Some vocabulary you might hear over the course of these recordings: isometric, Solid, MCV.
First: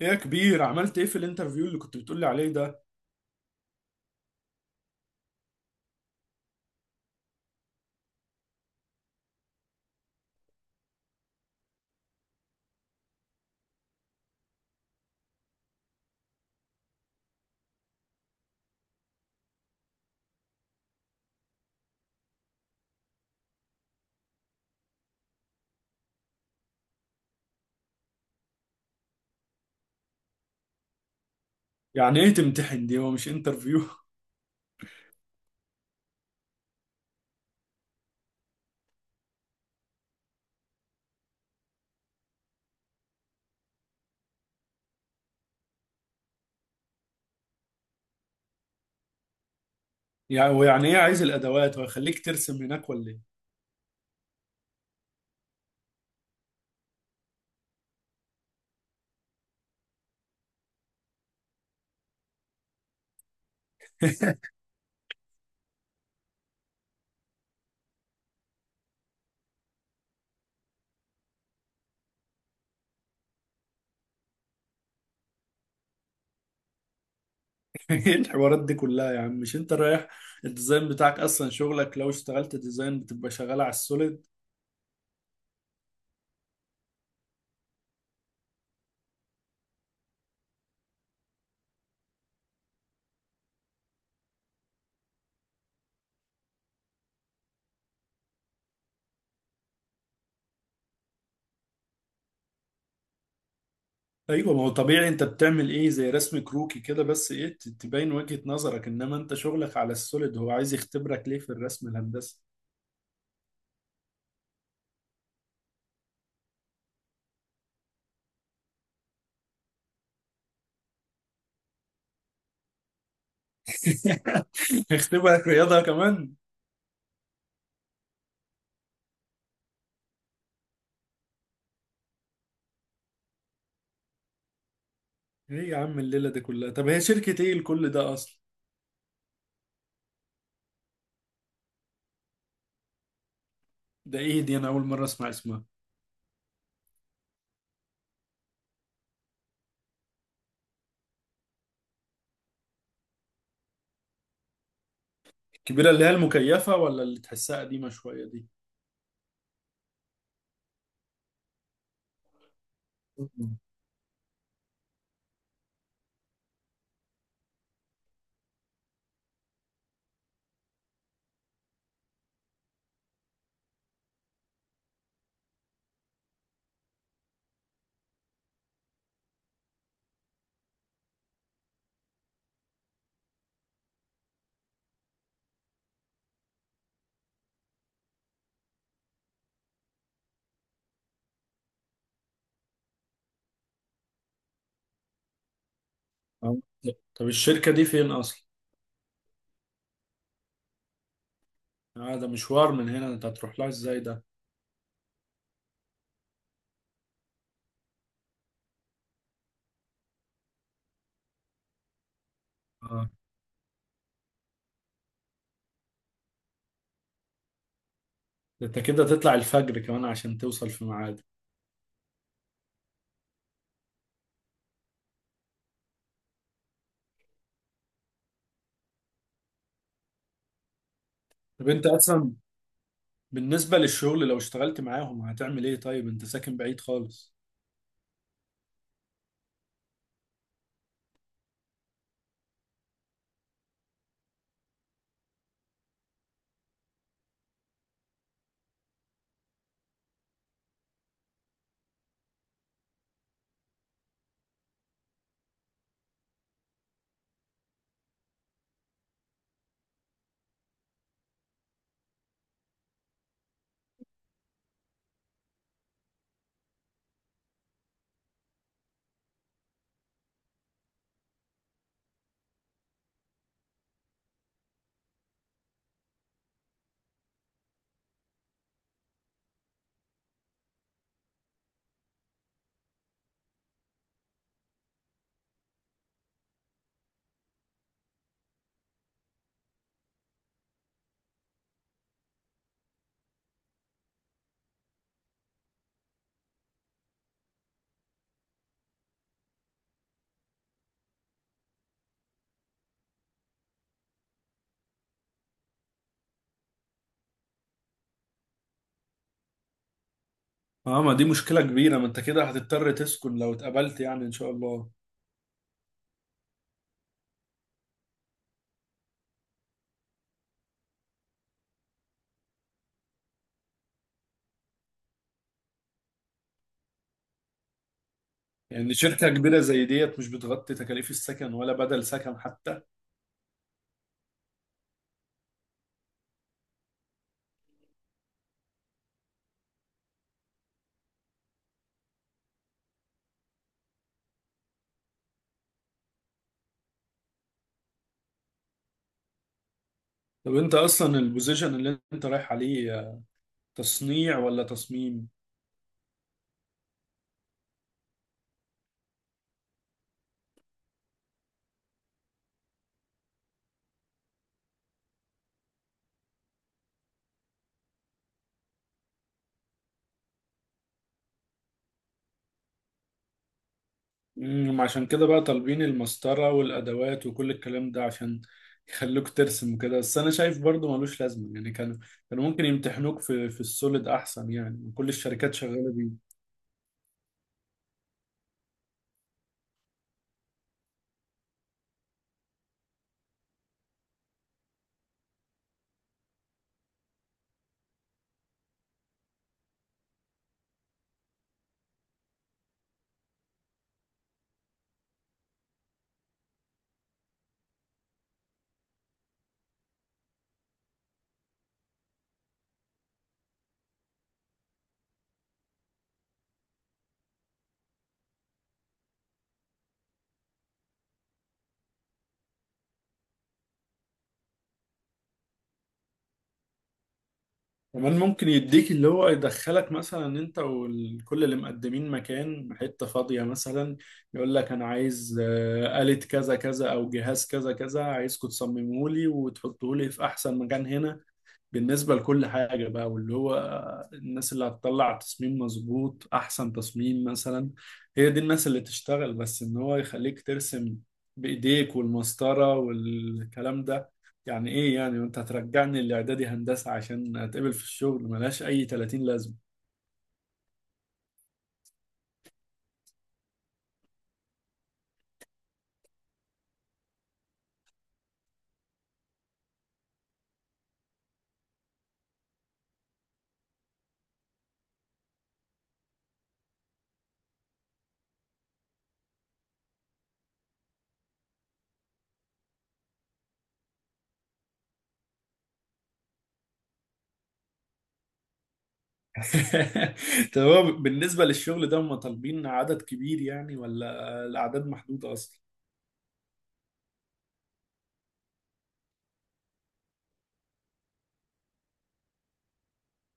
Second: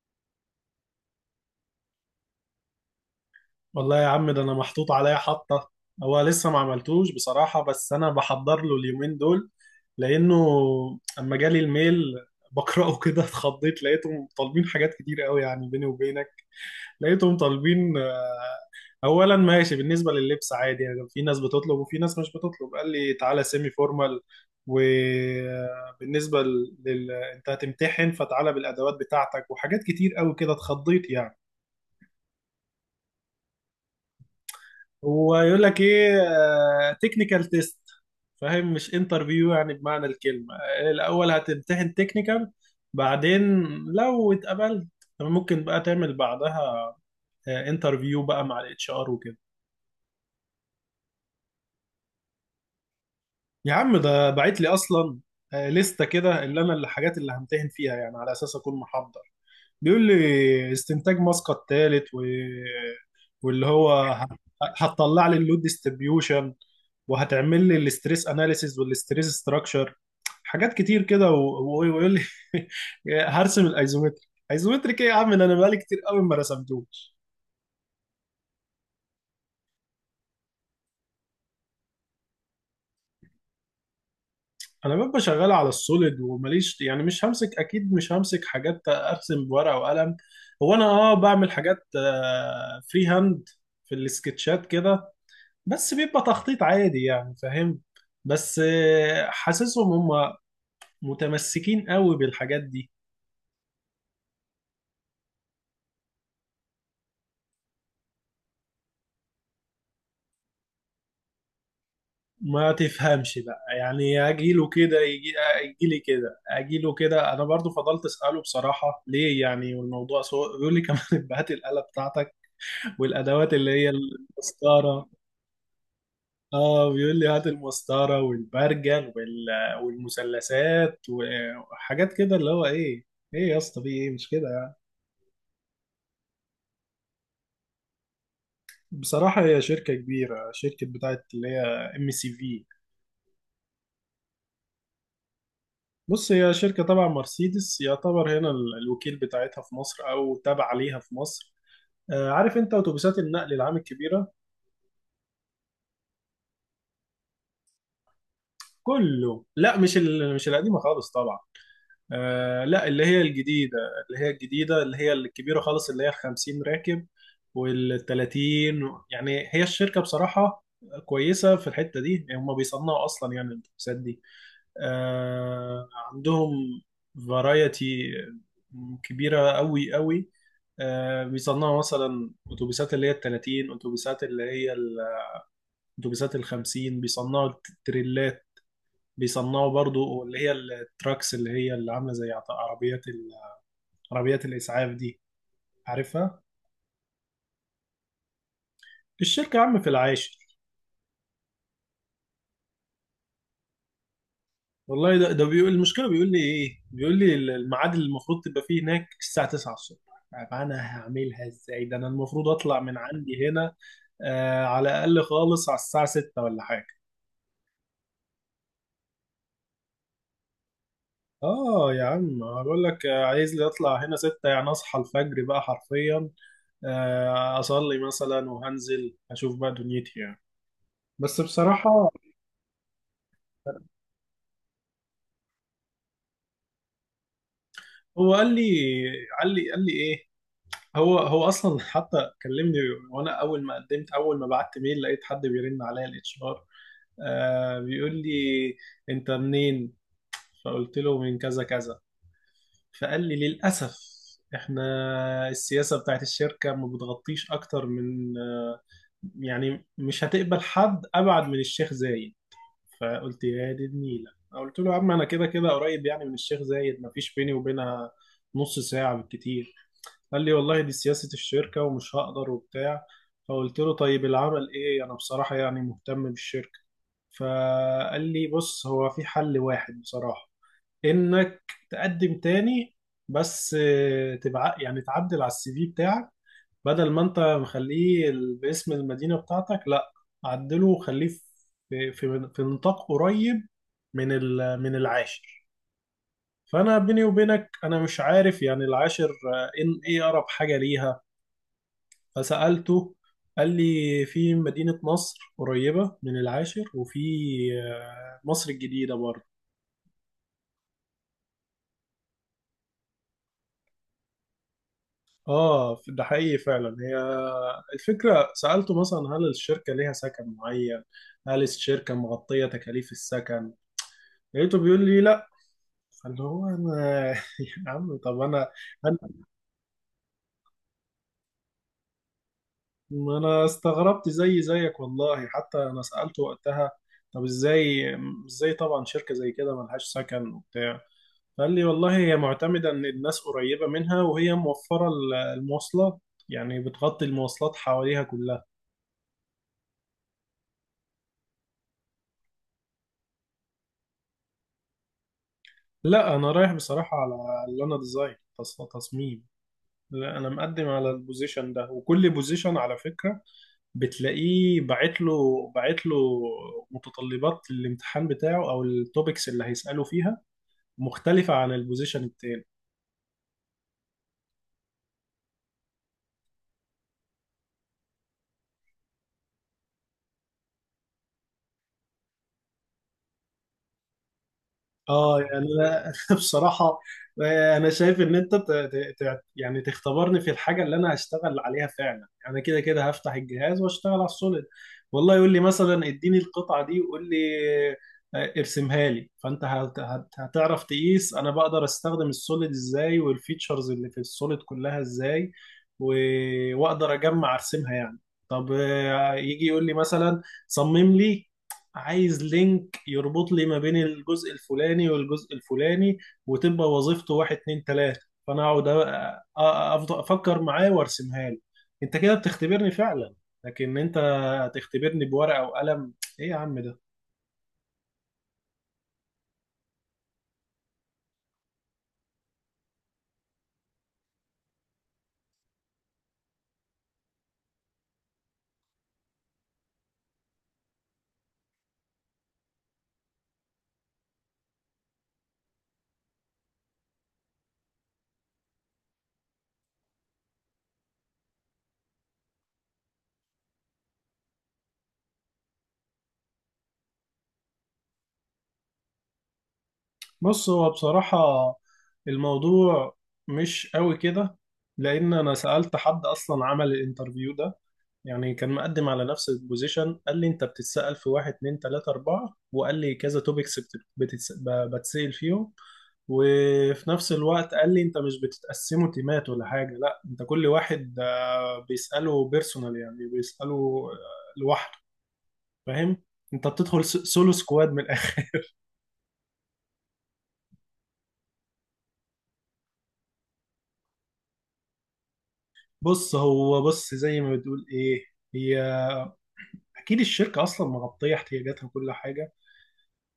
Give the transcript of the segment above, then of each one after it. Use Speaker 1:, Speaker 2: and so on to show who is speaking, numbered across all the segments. Speaker 1: ايه يا كبير، عملت ايه في الانترفيو اللي كنت بتقولي عليه ده؟
Speaker 2: والله يا عم ده انا محطوط عليا حطه. هو لسه ما عملتوش بصراحه، بس انا بحضر له اليومين دول لانه اما جالي الميل بقراه كده اتخضيت. لقيتهم طالبين حاجات كتير قوي، يعني بيني وبينك لقيتهم طالبين اولا ماشي. بالنسبه لللبس عادي، يعني في ناس بتطلب وفي ناس مش بتطلب، قال لي تعالى سيمي فورمال. وبالنسبه لل... انت هتمتحن، فتعالى بالادوات بتاعتك وحاجات كتير قوي كده. اتخضيت يعني.
Speaker 1: يعني ايه تمتحن دي؟ هو مش انترفيو؟
Speaker 2: هو يقول لك ايه؟ تكنيكال تيست. فاهم؟ مش انترفيو يعني بمعنى الكلمة. الأول هتمتحن تكنيكال، بعدين لو اتقبلت ممكن بقى تعمل بعدها انترفيو بقى مع الاتش ار وكده.
Speaker 1: يعني ايه عايز الادوات ويخليك ترسم هناك ولا ايه؟
Speaker 2: يا عم ده بعت لي اصلا لستة كده اللي انا الحاجات اللي همتحن فيها، يعني على اساس اكون محضر. بيقول لي استنتاج ماسكة التالت و... واللي هو ه- هتطلع لي اللود ديستريبيوشن، وهتعمل لي الاستريس اناليسيز والاستريس ستراكشر، حاجات كتير كده ويقول لي هرسم الايزومتريك. ايزومتريك ايه يا عم؟ ده انا بقالي كتير قوي ما رسمتوش.
Speaker 1: ايه الحوارات دي كلها يا عم؟ مش انت رايح الديزاين بتاعك؟ اصلا شغلك لو اشتغلت ديزاين بتبقى شغال على السوليد.
Speaker 2: انا ببقى شغال على السوليد وماليش، يعني مش همسك، اكيد مش همسك حاجات ارسم بورقه وقلم. هو انا اه بعمل حاجات فري هاند في السكتشات كده، بس بيبقى تخطيط عادي يعني، فاهم؟ بس حاسسهم هم متمسكين قوي بالحاجات دي.
Speaker 1: ايوه، ما هو طبيعي. انت بتعمل ايه زي رسم كروكي كده بس، ايه تبين وجهة نظرك، انما انت شغلك على السوليد. هو عايز يختبرك ليه في الرسم الهندسي؟
Speaker 2: ما تفهمش بقى، يعني اجيله كده يجيلي كده اجيله كده. انا برضو فضلت اساله بصراحه ليه يعني، والموضوع سوء، بيقول لي كمان هات الاله بتاعتك والادوات اللي هي المسطره.
Speaker 1: يختبرك رياضة كمان؟
Speaker 2: اه بيقول لي هات المسطره والبرجل والمثلثات وحاجات كده، اللي هو ايه؟ ايه يا اسطى؟ في ايه مش كده؟
Speaker 1: ايه يا عم الليلة دي كلها؟ طب هي شركة ايه لكل ده اصلا؟
Speaker 2: بصراحة هي شركة كبيرة، شركة بتاعت اللي هي ام سي في.
Speaker 1: ده ايه دي؟ انا اول مرة اسمع اسمها.
Speaker 2: بص، هي شركة تبع مرسيدس، يعتبر هنا الوكيل بتاعتها في مصر، أو تابع ليها في مصر. عارف أنت أتوبيسات النقل العام الكبيرة؟
Speaker 1: الكبيرة اللي هي المكيفة، ولا اللي تحسها قديمة شوية دي؟
Speaker 2: كله لا، مش مش القديمة خالص طبعا. لا، اللي هي
Speaker 1: مم.
Speaker 2: الجديدة. اللي هي الجديدة اللي هي الكبيرة خالص، اللي هي 50 راكب، وال 30. يعني هي الشركة بصراحة كويسة في الحتة دي، يعني هم بيصنعوا أصلا يعني الأتوبيسات دي. عندهم فرايتي كبيرة قوي قوي. بيصنعوا مثلا أتوبيسات اللي هي التلاتين، أتوبيسات أتوبيسات الخمسين، بيصنعوا تريلات، بيصنعوا برضو اللي هي التراكس اللي هي اللي عاملة زي عربيات عربيات الإسعاف دي، عارفها؟
Speaker 1: آه. طب الشركة دي فين اصلا؟
Speaker 2: الشركة يا عم في العاشر.
Speaker 1: آه، ده مشوار من هنا، انت هتروح لها ازاي ده؟
Speaker 2: والله ده بيقول المشكله، بيقول لي ايه، بيقول لي الميعاد اللي المفروض تبقى فيه هناك الساعه 9 الصبح. طب انا هعملها ازاي ده؟ انا المفروض اطلع من
Speaker 1: آه.
Speaker 2: عندي هنا آه على الاقل خالص على الساعه 6 ولا حاجه.
Speaker 1: ده انت كده تطلع الفجر كمان عشان توصل في ميعاد.
Speaker 2: اه يا عم هقول لك، عايز لي اطلع هنا 6، يعني اصحى الفجر بقى حرفيا. آه اصلي مثلا وهنزل اشوف بقى دنيتي يعني. بس
Speaker 1: طب انت
Speaker 2: بصراحه،
Speaker 1: اصلا بالنسبة للشغل لو اشتغلت معاهم هتعمل ايه؟ طيب انت ساكن بعيد خالص.
Speaker 2: هو قال لي، قال لي ايه، هو اصلا حتى كلمني، وانا اول ما بعت ميل لقيت حد بيرن عليا الاتش ار، بيقول لي انت منين؟ فقلت له من كذا كذا. فقال لي للاسف احنا السياسه بتاعت الشركه ما بتغطيش اكتر من يعني مش هتقبل حد ابعد من الشيخ زايد. فقلت يا دي النيله، قلت له يا عم انا كده كده قريب يعني من الشيخ زايد، ما فيش بيني وبينها نص ساعه بالكتير. قال لي والله دي سياسة الشركة ومش هقدر وبتاع. فقلت له طيب العمل ايه؟ انا بصراحة يعني مهتم بالشركة. فقال لي بص، هو في حل واحد بصراحة، انك تقدم تاني بس تبع يعني تعدل على السي في بتاعك. بدل ما انت مخليه باسم المدينة بتاعتك، لا عدله وخليه في نطاق قريب من من العاشر. فانا بيني وبينك انا مش عارف يعني العاشر ان ايه اقرب حاجة ليها. فسألته، قال لي في مدينة نصر قريبة من العاشر، وفي مصر الجديدة برضه.
Speaker 1: اه، ما دي مشكلة كبيرة، ما انت كده هتضطر تسكن لو اتقبلت يعني، ان شاء الله.
Speaker 2: اه ده حقيقي فعلا. هي الفكرة سألته مثلا هل الشركة ليها سكن معين؟ هل الشركة مغطية تكاليف السكن؟ لقيته بيقول لي لا. فاللي هو انا يا عم طب انا،
Speaker 1: يعني
Speaker 2: انا
Speaker 1: شركة كبيرة زي ديت مش بتغطي تكاليف السكن ولا بدل سكن حتى؟
Speaker 2: ما أنا استغربت زي زيك والله، حتى انا سألته وقتها طب ازاي؟ ازاي طبعا شركة زي كده ملهاش سكن وبتاع؟ قال لي والله هي معتمدة إن الناس قريبة منها، وهي موفرة المواصلات، يعني بتغطي المواصلات حواليها كلها.
Speaker 1: طب انت اصلا البوزيشن اللي انت رايح عليه تصنيع ولا تصميم؟
Speaker 2: لا أنا رايح بصراحة على اللي أنا ديزاين، تصميم. لا أنا مقدم على البوزيشن ده، وكل بوزيشن على فكرة بتلاقيه باعت له، باعت له متطلبات الامتحان بتاعه أو التوبكس اللي هيسأله فيها مختلفة عن البوزيشن التاني.
Speaker 1: عشان كده بقى طالبين المسطرة والادوات وكل الكلام ده عشان يخلوك ترسم وكده، بس انا شايف برضو ملوش لازمة. يعني كانوا كانوا ممكن يمتحنوك في السوليد احسن، يعني كل
Speaker 2: اه
Speaker 1: الشركات
Speaker 2: يعني
Speaker 1: شغالة
Speaker 2: انا
Speaker 1: بيه.
Speaker 2: بصراحه، انا شايف ان انت يعني تختبرني في الحاجه اللي انا هشتغل عليها فعلا. يعني انا كده كده هفتح الجهاز واشتغل على السوليد، والله يقول لي مثلا اديني القطعه دي وقول لي ارسمها لي، فانت هتعرف تقيس انا بقدر استخدم السوليد ازاي، والفيتشرز اللي في السوليد كلها ازاي، واقدر اجمع ارسمها يعني. طب يجي يقول لي مثلا صمم لي، عايز لينك يربط لي ما بين الجزء الفلاني والجزء الفلاني، وتبقى وظيفته واحد اتنين تلاتة. فانا اقعد افضل افكر معاه وارسمها له. انت كده بتختبرني فعلا، لكن انت هتختبرني بورقة وقلم؟ ايه يا عم ده!
Speaker 1: كمان ممكن يديك اللي هو يدخلك مثلا انت وكل اللي مقدمين مكان حتة فاضية مثلا، يقول لك انا عايز آلة كذا كذا او جهاز كذا كذا، عايزكم تصمموه لي وتحطوه لي في احسن مكان هنا بالنسبة لكل حاجة بقى. واللي هو الناس اللي هتطلع تصميم مظبوط، أحسن تصميم مثلا، هي دي الناس اللي تشتغل. بس إن هو يخليك ترسم بإيديك والمسطرة والكلام ده يعني إيه يعني؟ وأنت هترجعني الإعدادي هندسة عشان أتقبل في الشغل؟ ملهاش أي 30 لازمة.
Speaker 2: بص، هو بصراحة الموضوع مش قوي كده، لان انا سألت حد اصلا عمل الانترفيو ده، يعني كان مقدم على نفس البوزيشن، قال لي انت بتتسأل في واحد اتنين تلاتة اربعة، وقال لي كذا توبكس بتتسأل فيهم. وفي نفس الوقت قال لي انت مش بتتقسموا تيمات ولا حاجة، لا انت كل واحد بيسأله بيرسونال، يعني بيسأله لوحده، فاهم؟ انت بتدخل سولو سكواد من الاخر.
Speaker 1: طب هو بالنسبة للشغل ده هم طالبين عدد كبير يعني، ولا الأعداد محدودة أصلا؟
Speaker 2: بص، هو بص زي ما بتقول ايه، هي اكيد الشركة اصلا مغطية احتياجاتها وكل حاجة،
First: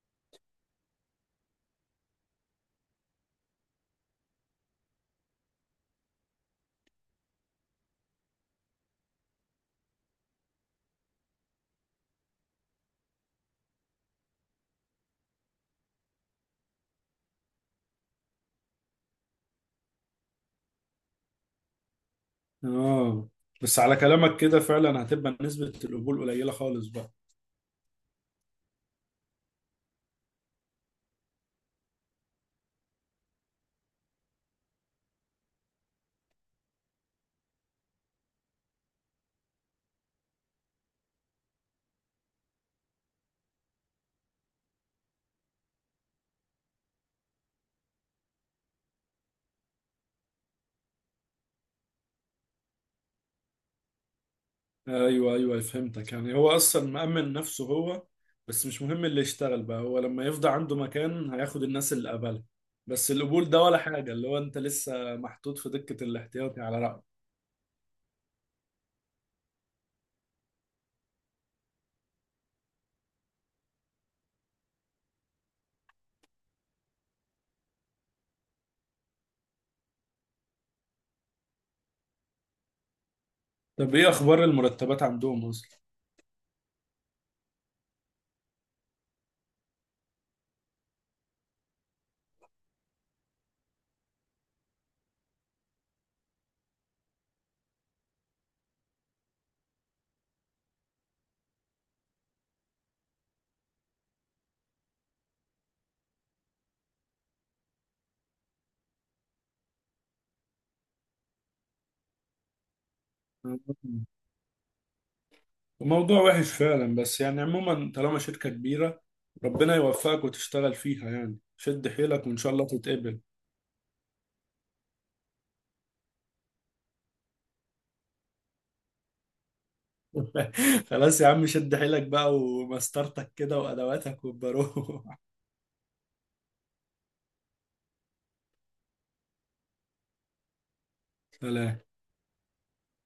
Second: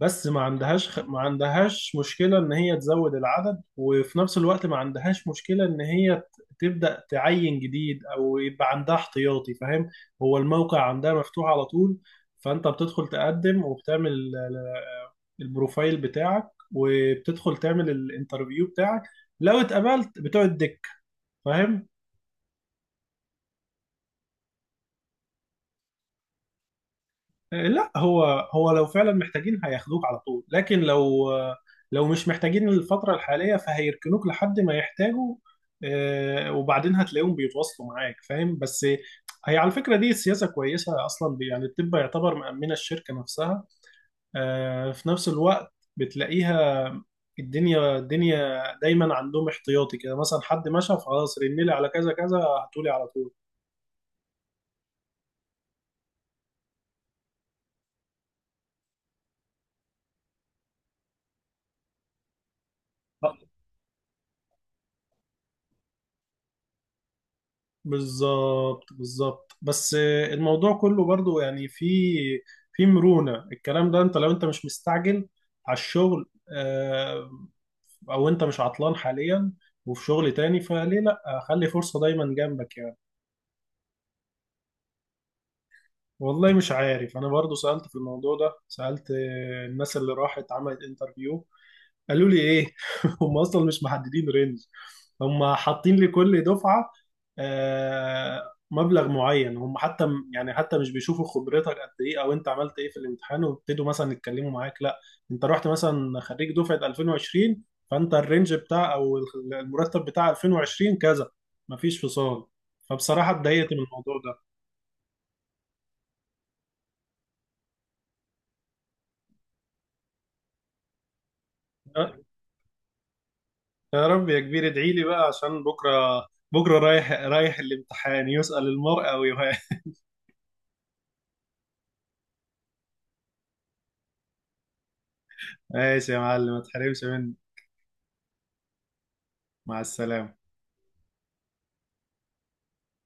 Speaker 2: بس ما عندهاش ما عندهاش مشكلة إن هي تزود العدد، وفي نفس الوقت ما عندهاش مشكلة إن هي تبدأ تعين جديد، أو يبقى عندها احتياطي، فاهم؟ هو الموقع عندها مفتوح على طول، فأنت بتدخل تقدم، وبتعمل البروفايل بتاعك، وبتدخل تعمل الانترفيو بتاعك، لو اتقبلت بتقعد دك، فاهم؟
Speaker 1: آه. بس على كلامك كده فعلا هتبقى نسبة القبول قليلة خالص بقى.
Speaker 2: لا هو، هو لو فعلا محتاجين هياخدوك على طول، لكن لو لو مش محتاجين الفترة الحالية فهيركنوك لحد ما يحتاجوا، وبعدين هتلاقيهم بيتواصلوا معاك، فاهم؟ بس هي على فكرة دي سياسة كويسة أصلا، يعني الطب يعتبر مأمنة الشركة نفسها، في نفس الوقت بتلاقيها الدنيا دايما عندهم احتياطي كده، مثلا حد مشى فخلاص رن لي على كذا كذا هتقولي على طول.
Speaker 1: ايوه ايوه، فهمتك. يعني هو اصلا مأمن نفسه هو، بس مش مهم اللي يشتغل بقى، هو لما يفضى عنده مكان هياخد الناس اللي قبلها. بس القبول ده ولا حاجة، اللي هو انت لسه محطوط في دكة الاحتياطي على رأيك.
Speaker 2: بالظبط بالظبط، بس الموضوع كله برضو يعني في في مرونة. الكلام ده انت لو انت مش مستعجل على الشغل او انت مش عطلان حاليا وفي شغل تاني، فليه لا، خلي فرصة دايما جنبك يعني.
Speaker 1: طب ايه اخبار المرتبات عندهم اصلا؟
Speaker 2: والله مش عارف، انا برضو سألت في الموضوع ده، سألت الناس اللي راحت عملت انترفيو، قالوا لي ايه هم اصلا مش محددين رينج، هم حاطين لكل دفعه مبلغ معين، هم حتى يعني حتى مش بيشوفوا خبرتك قد ايه او انت عملت ايه في الامتحان ويبتدوا مثلا يتكلموا معاك، لا انت رحت مثلا خريج دفعه 2020، فانت الرينج بتاع او المرتب بتاع 2020 كذا، مفيش فصال. فبصراحه اتضايقت من الموضوع ده.
Speaker 1: موضوع وحش فعلا، بس يعني عموما طالما شركة كبيرة، ربنا يوفقك وتشتغل فيها. يعني شد
Speaker 2: أه،
Speaker 1: حيلك وان شاء الله تتقبل.
Speaker 2: يا رب يا كبير، ادعي لي بقى عشان بكره، بكره رايح الامتحان، يسأل المرء ويهان.
Speaker 1: خلاص يا عم، شد حيلك بقى ومسطرتك كده وادواتك، وبروح.
Speaker 2: ماشي يا معلم، ما تحرمش مني. مع السلامة.
Speaker 1: سلام.